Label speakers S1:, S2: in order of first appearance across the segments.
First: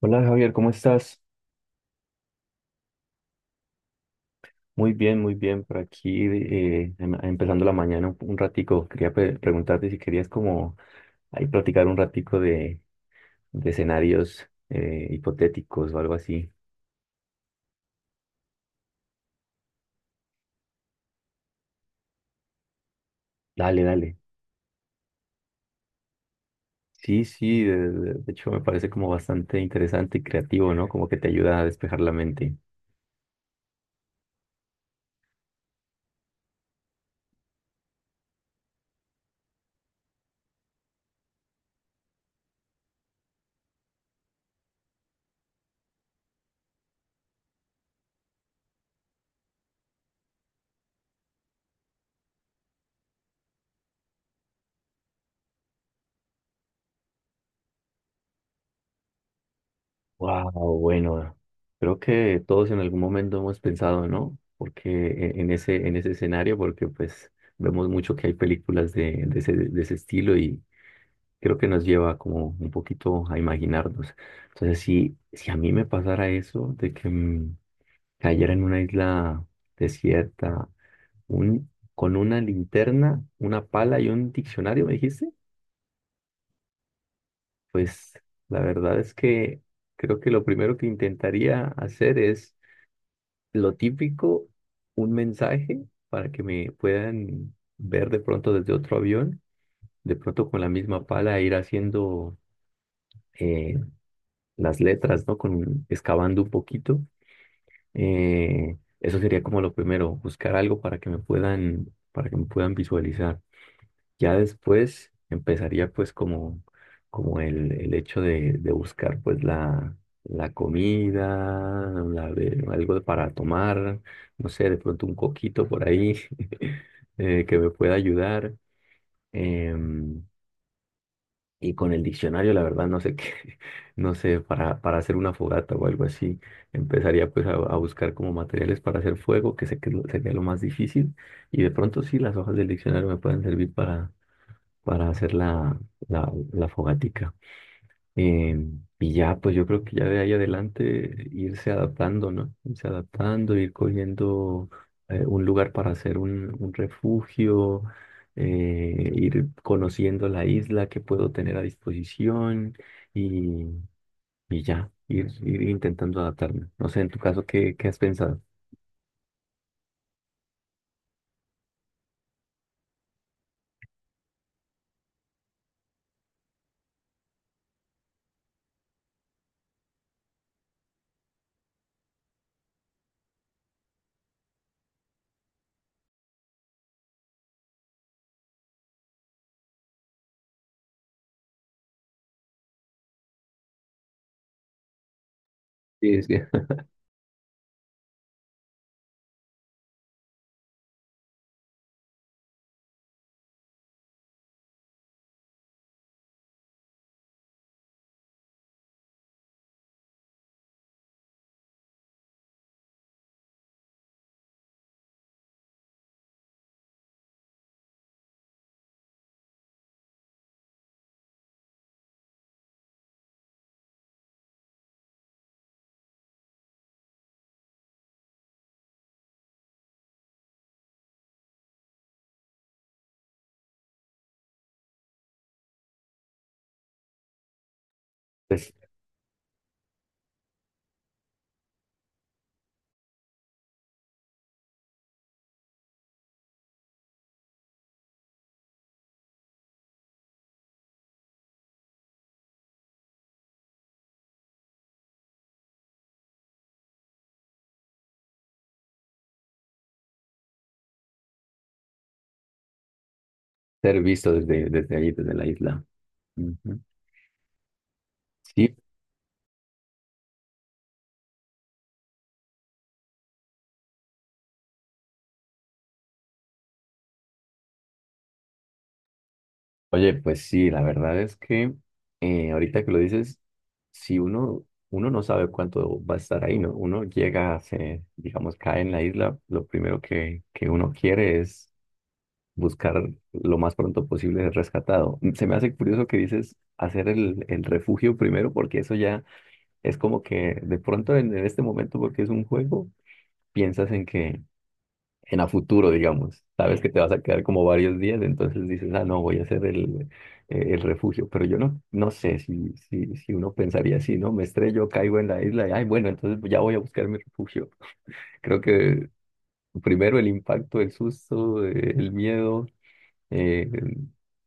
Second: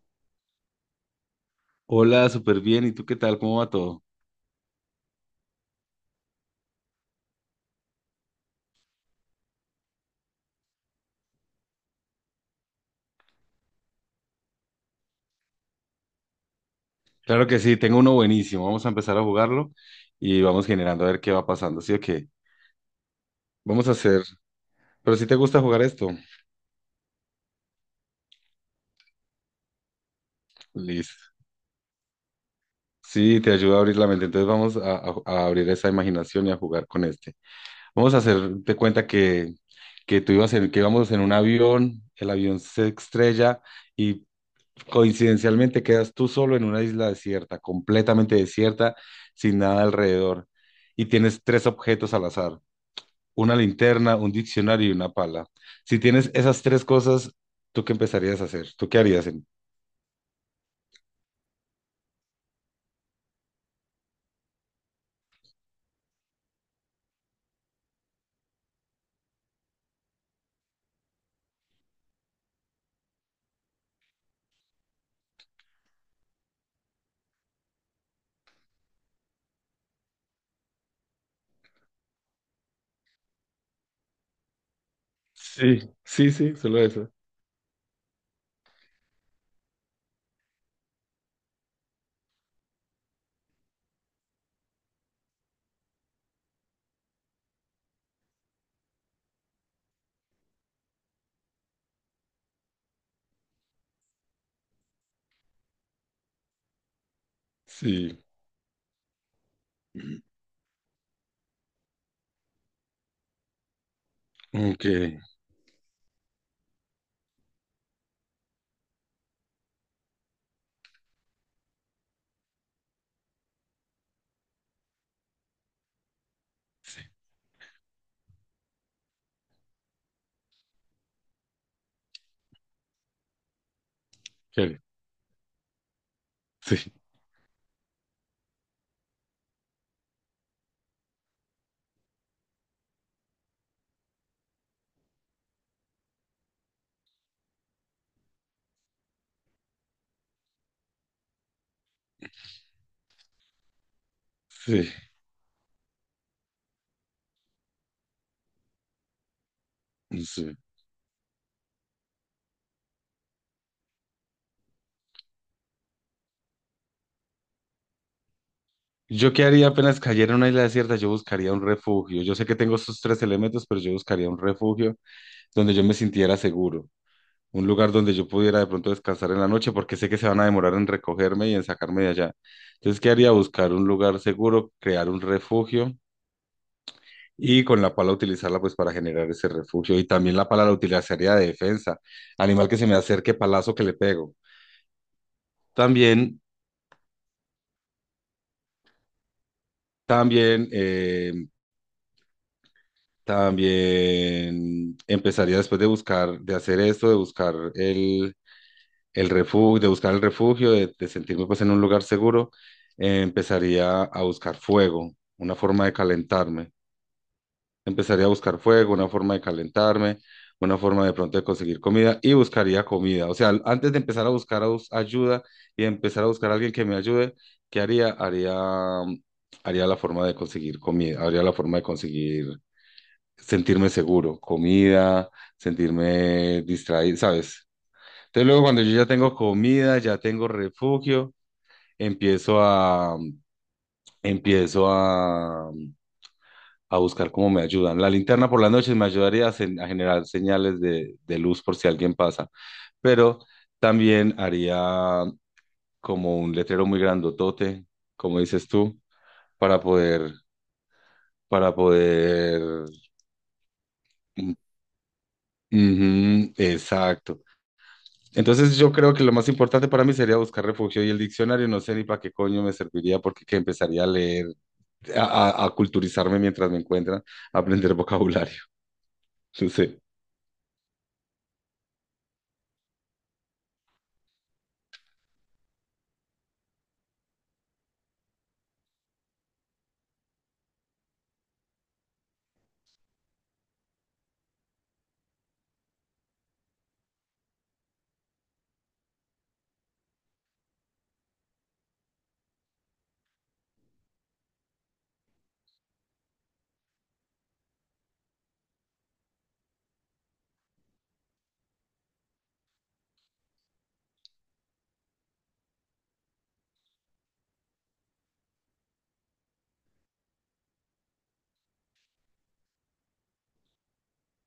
S1: Hola Javier, ¿cómo estás?
S2: Hola, súper bien. ¿Y tú qué tal? ¿Cómo va todo?
S1: Muy bien, muy bien. Por aquí empezando la mañana un ratico. Quería preguntarte si querías como ahí platicar un ratico de escenarios hipotéticos o algo así.
S2: Claro que sí, tengo uno buenísimo. Vamos a empezar a jugarlo y vamos generando a ver qué va pasando. ¿Sí o qué?
S1: Dale,
S2: Vamos a
S1: dale.
S2: hacer. Pero si te gusta jugar esto,
S1: Sí, sí, de hecho me parece como bastante interesante y creativo, ¿no? Como que te
S2: listo.
S1: ayuda a despejar la mente.
S2: Sí, te ayuda a abrir la mente. Entonces vamos a abrir esa imaginación y a jugar con este. Vamos a hacerte cuenta que tú ibas en, que íbamos en un avión, el avión se estrella y coincidencialmente quedas tú solo en una isla desierta, completamente desierta, sin nada alrededor. Y tienes tres objetos al azar. Una linterna, un diccionario y una pala. Si tienes esas tres cosas, ¿tú qué empezarías a hacer? ¿Tú qué harías?
S1: Wow, bueno, creo que todos en algún momento hemos pensado, ¿no? Porque en ese escenario, porque pues vemos mucho que hay películas de ese estilo y creo que nos lleva como un poquito a imaginarnos. Entonces, si a mí me pasara eso, de que cayera en una isla desierta, un, con una linterna, una pala y un diccionario, me dijiste,
S2: Sí, sí, sí, solo eso.
S1: pues la verdad es que creo que lo primero que intentaría hacer es lo típico, un mensaje para que me puedan ver de pronto desde otro avión, de pronto con la misma pala ir haciendo eh, las letras, ¿no? Con, excavando un poquito.
S2: Sí,
S1: Eso sería como lo primero, buscar algo para que me puedan, para que me puedan visualizar. Ya
S2: ok,
S1: después empezaría pues como, como el hecho de buscar pues la comida, algo para tomar, no sé, de pronto un coquito por ahí
S2: sí,
S1: que me pueda ayudar. em, y con el diccionario, la verdad, no sé qué, no sé,
S2: ¿qué haría?
S1: para hacer una fogata o algo así,
S2: Sí,
S1: empezaría pues a buscar como materiales para hacer fuego, que sé que es sería lo más difícil. Y de pronto sí, las hojas del diccionario me pueden servir para hacer la fogatica. Eh, y ya, pues yo creo que ya de ahí adelante irse adaptando, ¿no? Irse adaptando, ir cogiendo
S2: sí,
S1: un lugar para hacer un refugio, ir conociendo la
S2: sí.
S1: isla que puedo tener a disposición y, y ya, ir intentando adaptarme. No sé, en tu caso, ¿qué, qué has pensado?
S2: ¿Yo qué haría apenas cayera en una isla desierta? Yo buscaría un refugio. Yo sé que tengo esos tres elementos, pero yo buscaría un refugio donde yo me sintiera seguro. Un lugar donde yo pudiera de pronto descansar en la noche porque sé que se van a demorar en recogerme y en sacarme de allá. Entonces, ¿qué haría? Buscar un lugar seguro, crear un refugio. Y con la pala utilizarla pues para generar ese refugio. Y también la pala la utilizaría de defensa. Animal que se me acerque, palazo que le pego.
S1: Sí, es
S2: También,
S1: que-
S2: también, también empezaría después de buscar, de hacer esto, de buscar el refugio, de buscar el refugio, de sentirme pues en un lugar seguro, empezaría a buscar fuego, una forma de calentarme. Empezaría a buscar fuego, una forma de calentarme, una forma de pronto de conseguir comida y buscaría comida. O sea, antes de empezar a buscar ayuda y empezar a buscar a alguien que me ayude, ¿qué haría? Haría, mm, haría la forma de conseguir comida, haría la forma de conseguir sentirme seguro, comida, sentirme distraído, ¿sabes? Entonces luego
S1: pues,
S2: cuando yo ya tengo comida, ya tengo refugio, empiezo a, empiezo a buscar cómo me ayudan. La linterna por las noches me ayudaría a, a generar señales de luz por si alguien pasa, pero también haría como un letrero muy grandotote, como dices tú, para poder, para poder...
S1: ser visto desde ahí, desde la isla.
S2: Ujú,
S1: Ujú.
S2: exacto.
S1: Sí.
S2: Entonces yo creo que lo más importante para mí sería buscar refugio y el diccionario no sé ni para qué coño me serviría porque que empezaría a leer, a culturizarme mientras me encuentran, a aprender vocabulario. No sé.
S1: Oye, pues sí, la verdad es que ahorita que lo dices, si uno, uno no sabe cuánto va a estar ahí, ¿no? Uno llega, se, digamos, cae en la isla, lo primero que uno quiere es buscar lo más pronto posible ser rescatado. Mm, se me hace curioso que dices hacer el refugio primero, porque eso ya es como que de pronto en este momento, porque es un juego, piensas en que en a futuro, digamos. Sabes que te vas a quedar como varios días, entonces dices, ah, no, voy a hacer el refugio. Pero yo no, no sé si uno pensaría así, ¿no? Me estrello, caigo en la isla y, ay, bueno, entonces ya voy a buscar mi refugio. Creo que primero el impacto, el susto, el miedo. eh,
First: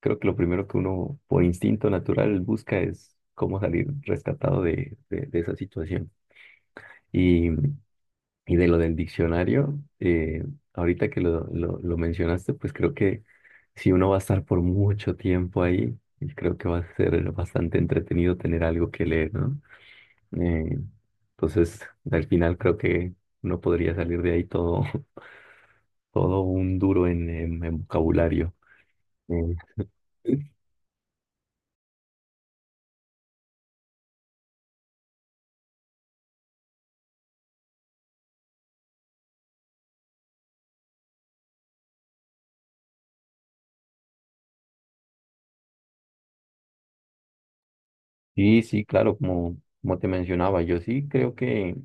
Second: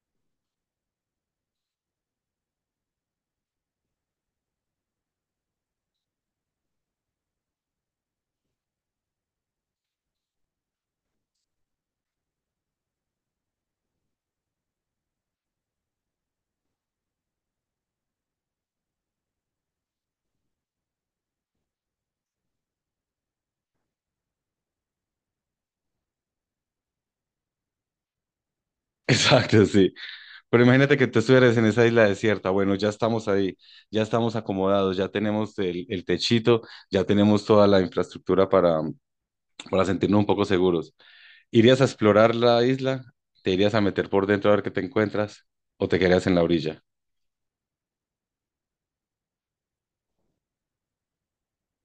S1: Creo que lo primero que uno por instinto natural busca es cómo salir rescatado de esa situación. Y de lo del diccionario, ahorita que lo mencionaste, pues creo que si uno va a estar por mucho tiempo ahí, creo que va a ser bastante entretenido tener algo que leer, ¿no? Eh, entonces, al final creo que uno podría salir de ahí todo, todo un duro en vocabulario. Eh,
S2: Exacto, sí. Pero imagínate que tú estuvieras en esa isla desierta. Bueno, ya estamos ahí, ya estamos acomodados, ya tenemos el techito, ya tenemos toda la infraestructura para sentirnos un poco seguros. ¿Irías a explorar la isla? ¿Te irías a meter por dentro a ver qué te encuentras? ¿O te quedarías en la orilla?
S1: sí, sí, claro, como, como te mencionaba, yo sí creo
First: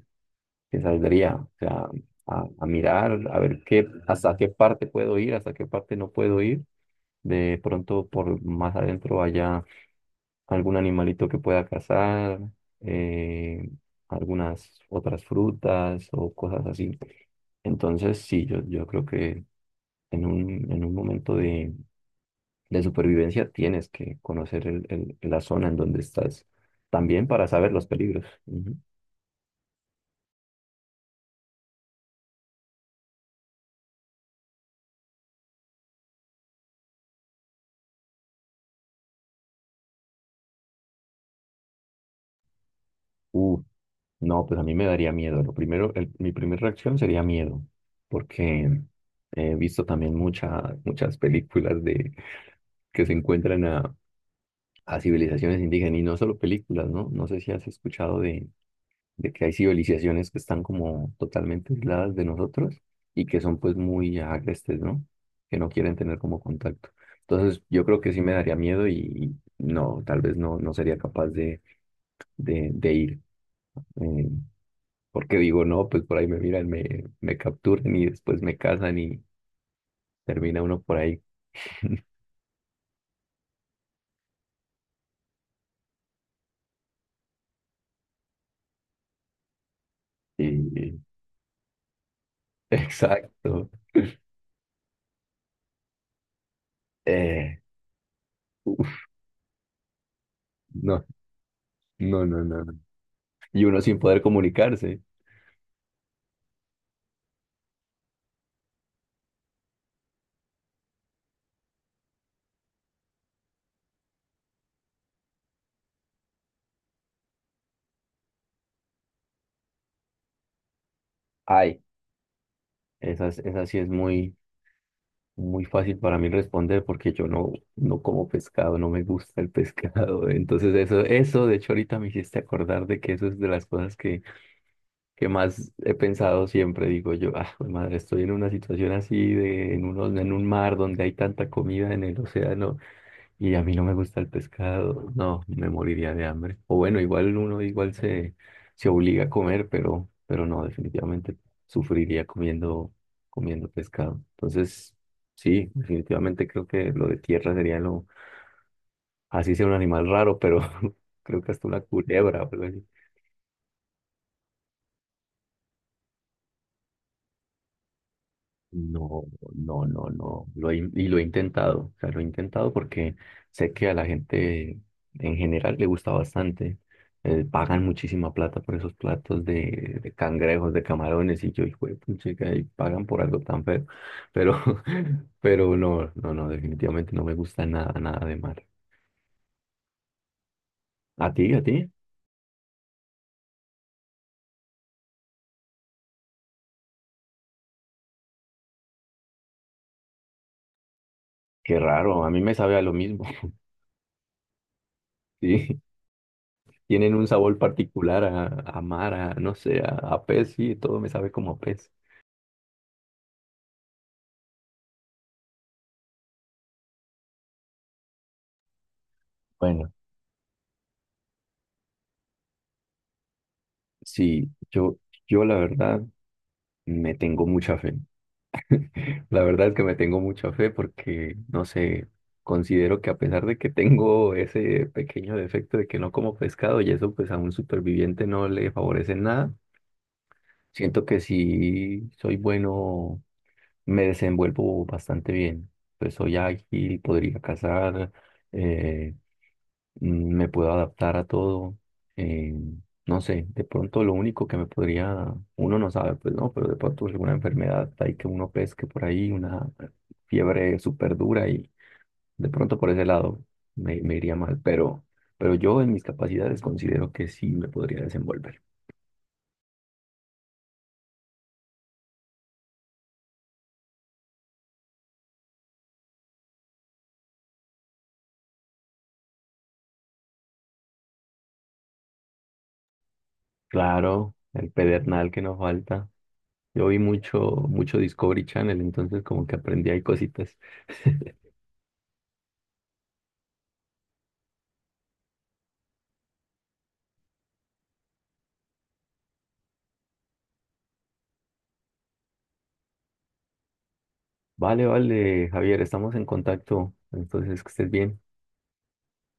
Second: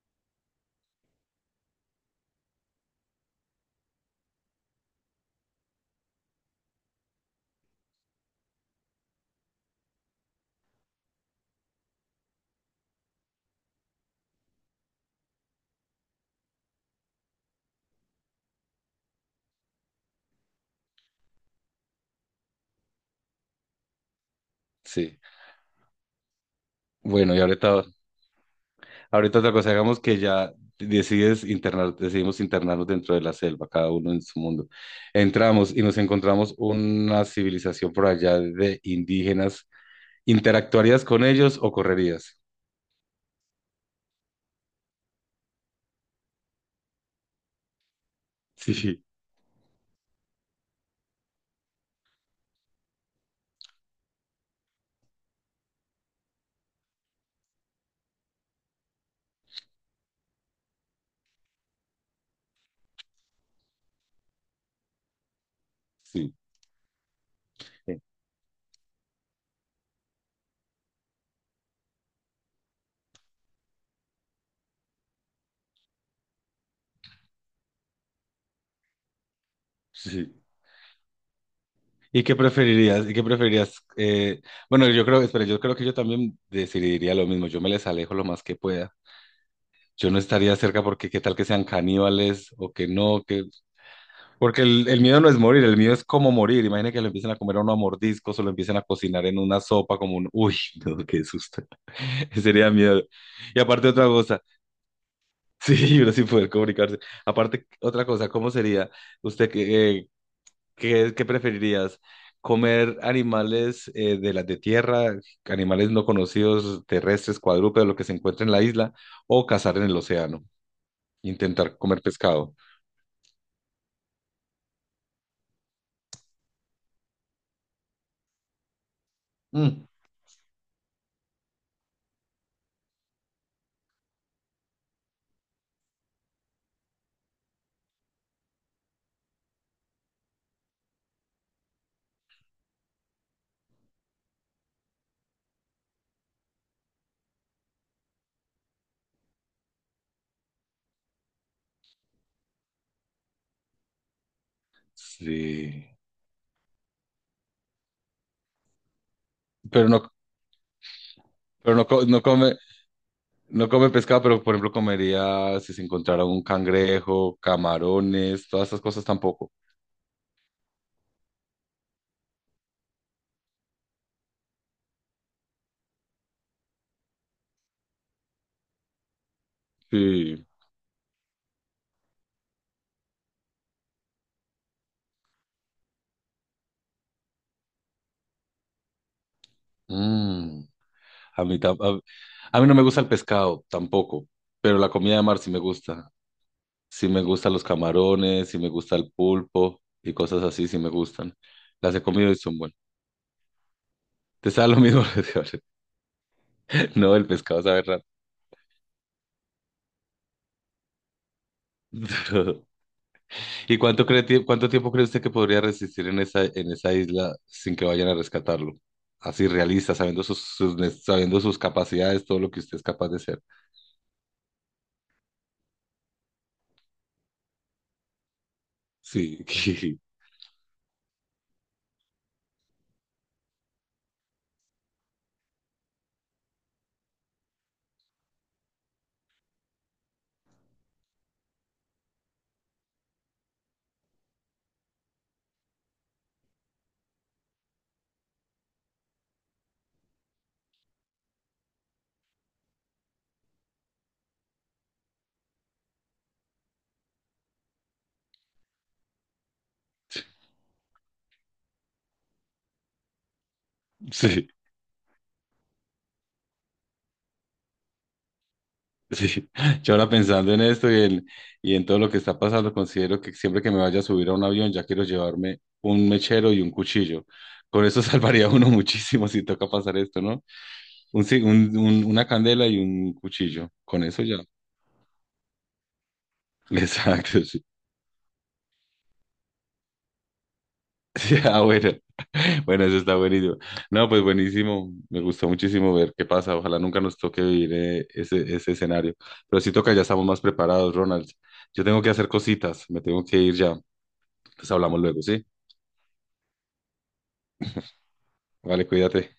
S1: que saldría, o sea, a mirar, a ver qué, hasta qué parte puedo ir, hasta qué parte no puedo ir. De pronto por más adentro haya algún animalito que pueda cazar, eh, algunas otras frutas o cosas así. Entonces, sí, yo creo que en en un momento de supervivencia tienes que conocer
S2: Sí.
S1: la zona en donde estás, también
S2: Bueno, y
S1: para saber
S2: ahorita,
S1: los peligros. Ujú.
S2: ahorita otra cosa, digamos que ya decides internar, decidimos internarnos dentro de la selva, cada uno en su mundo. Entramos y nos encontramos una civilización por allá de indígenas. ¿Interactuarías con ellos o correrías?
S1: Uh, no, pues a mí me daría miedo. Lo primero, el- mi primera reacción sería miedo, porque
S2: Sí,
S1: he visto también muchas muchas películas de que se encuentran a civilizaciones indígenas y no solo películas, ¿no? No sé si has escuchado de que hay civilizaciones que están como totalmente aisladas de nosotros y que son pues muy agrestes, ¿no? Que no quieren tener
S2: sí,
S1: como contacto. Entonces yo creo
S2: sí,
S1: que sí me daría miedo y no, tal vez no, no sería capaz de ir. Eh, porque digo, no, pues por ahí me miran, me capturan y después me casan y
S2: sí.
S1: termina uno por ahí.
S2: ¿Y qué preferirías? ¿Y qué preferirías? Bueno, yo creo, espera, yo creo que yo también decidiría lo mismo. Yo me les alejo lo más que pueda. Yo no estaría cerca
S1: Y,
S2: porque qué tal que sean caníbales o que no, que...
S1: exacto.
S2: Porque el miedo no es morir, el miedo es cómo morir. Imagina que lo empiecen a comer a
S1: Eh,
S2: uno a mordiscos o lo empiecen a
S1: uf,
S2: cocinar en una sopa como un... Uy, no,
S1: no,
S2: qué susto.
S1: no, no, no,
S2: Sería
S1: no.
S2: miedo. Y
S1: Y uno
S2: aparte
S1: sin
S2: otra
S1: poder
S2: cosa,
S1: comunicarse.
S2: sí, uno sin poder comunicarse. Aparte otra cosa, ¿cómo sería usted que, ¿qué, qué preferirías? ¿Comer animales de las de tierra, animales no conocidos, terrestres, cuadrúpedos, lo que se encuentra en la isla, o cazar en el océano? Intentar
S1: Ay,
S2: comer pescado.
S1: esa sí es muy, muy fácil para mí responder porque yo no, no como pescado, no me gusta el
S2: Mm.
S1: pescado. Entonces eso, de hecho ahorita me hiciste acordar de que eso es de las cosas que más he pensado siempre, digo yo, ah, jue madre, estoy en una situación así de en en un mar donde hay tanta comida en el océano y a mí no me gusta el pescado, no, me moriría de hambre. O bueno, igual uno igual se obliga a comer, pero no, definitivamente sufriría comiendo, comiendo pescado. Entonces, sí,
S2: Sí.
S1: definitivamente creo que lo de tierra sería lo, así sea un
S2: Pero
S1: animal
S2: no,
S1: raro, pero creo que hasta
S2: pero
S1: una
S2: no, no
S1: culebra o
S2: come,
S1: algo así.
S2: no come pescado, pero por ejemplo comería si se encontrara un cangrejo, camarones, todas esas cosas
S1: No,
S2: tampoco.
S1: no, no, no. Y lo he intentado. O sea, lo he intentado porque sé que a la gente en general le gusta bastante. Pagan muchísima plata por esos platos de
S2: Sí.
S1: cangrejos, de camarones, y yo, hijo de puchica, y pagan por algo tan feo. Pero, pero no, no, no, definitivamente no me gusta nada, nada de mar.
S2: Mm.
S1: ¿A
S2: A
S1: ti,
S2: mí,
S1: a ti?
S2: a mí no me gusta el pescado tampoco, pero la comida de mar sí me gusta. Sí me gustan los camarones, sí me gusta el pulpo y cosas así, sí me gustan.
S1: Qué
S2: Las he
S1: raro, a
S2: comido y
S1: mí me
S2: son
S1: sabe
S2: buenas.
S1: a lo mismo.
S2: Te sabe lo mismo, lo de ahora.
S1: Sí, tienen
S2: No,
S1: un
S2: el
S1: sabor
S2: pescado sabe raro.
S1: particular a mar, a, no sé, a pez, sí, todo me sabe como a pez.
S2: Pero- ¿y cuánto cree, cuánto tiempo cree usted que podría resistir en esa isla sin que vayan a rescatarlo? Así
S1: Bueno.
S2: realista, sabiendo sus, sabiendo sus capacidades, todo lo que usted es capaz de hacer.
S1: Sí, yo la verdad me tengo mucha fe.
S2: Sí,
S1: La verdad es que me tengo mucha fe porque, no sé, considero que a pesar de que tengo ese pequeño defecto de que no como pescado y eso pues a un superviviente no le favorece en nada, siento que si soy bueno, me desenvuelvo bastante bien. Pues soy ágil, podría cazar, eh, me puedo adaptar a todo. eh, no sé, de pronto lo único que me podría, uno no sabe, pues no, pero de pronto alguna enfermedad hay que uno pesque por ahí, una fiebre súper dura y de pronto por ese lado me, me iría
S2: sí.
S1: mal, pero yo en mis capacidades considero que sí me podría desenvolver.
S2: Sí, yo ahora pensando en esto y en todo lo que está pasando, considero que siempre que me vaya a subir a un avión ya quiero llevarme un mechero y un cuchillo. Con eso salvaría a uno muchísimo si toca pasar esto, ¿no? Un, una candela y un cuchillo. Con eso
S1: Claro,
S2: ya.
S1: el pedernal que no falta. Yo vi mucho,
S2: Exacto, sí.
S1: mucho Discovery Channel, entonces como que aprendí ahí cositas.
S2: Sí, ah, bueno. Bueno, eso está buenísimo. No, pues buenísimo. Me gustó muchísimo ver qué pasa. Ojalá nunca nos toque vivir ese escenario. Pero si toca, ya estamos más preparados, Ronald. Yo tengo que hacer cositas. Me tengo que ir ya. Pues
S1: Vale,
S2: hablamos luego, ¿sí?
S1: vale, Javier, estamos en contacto, entonces que estés bien.
S2: Vale, cuídate.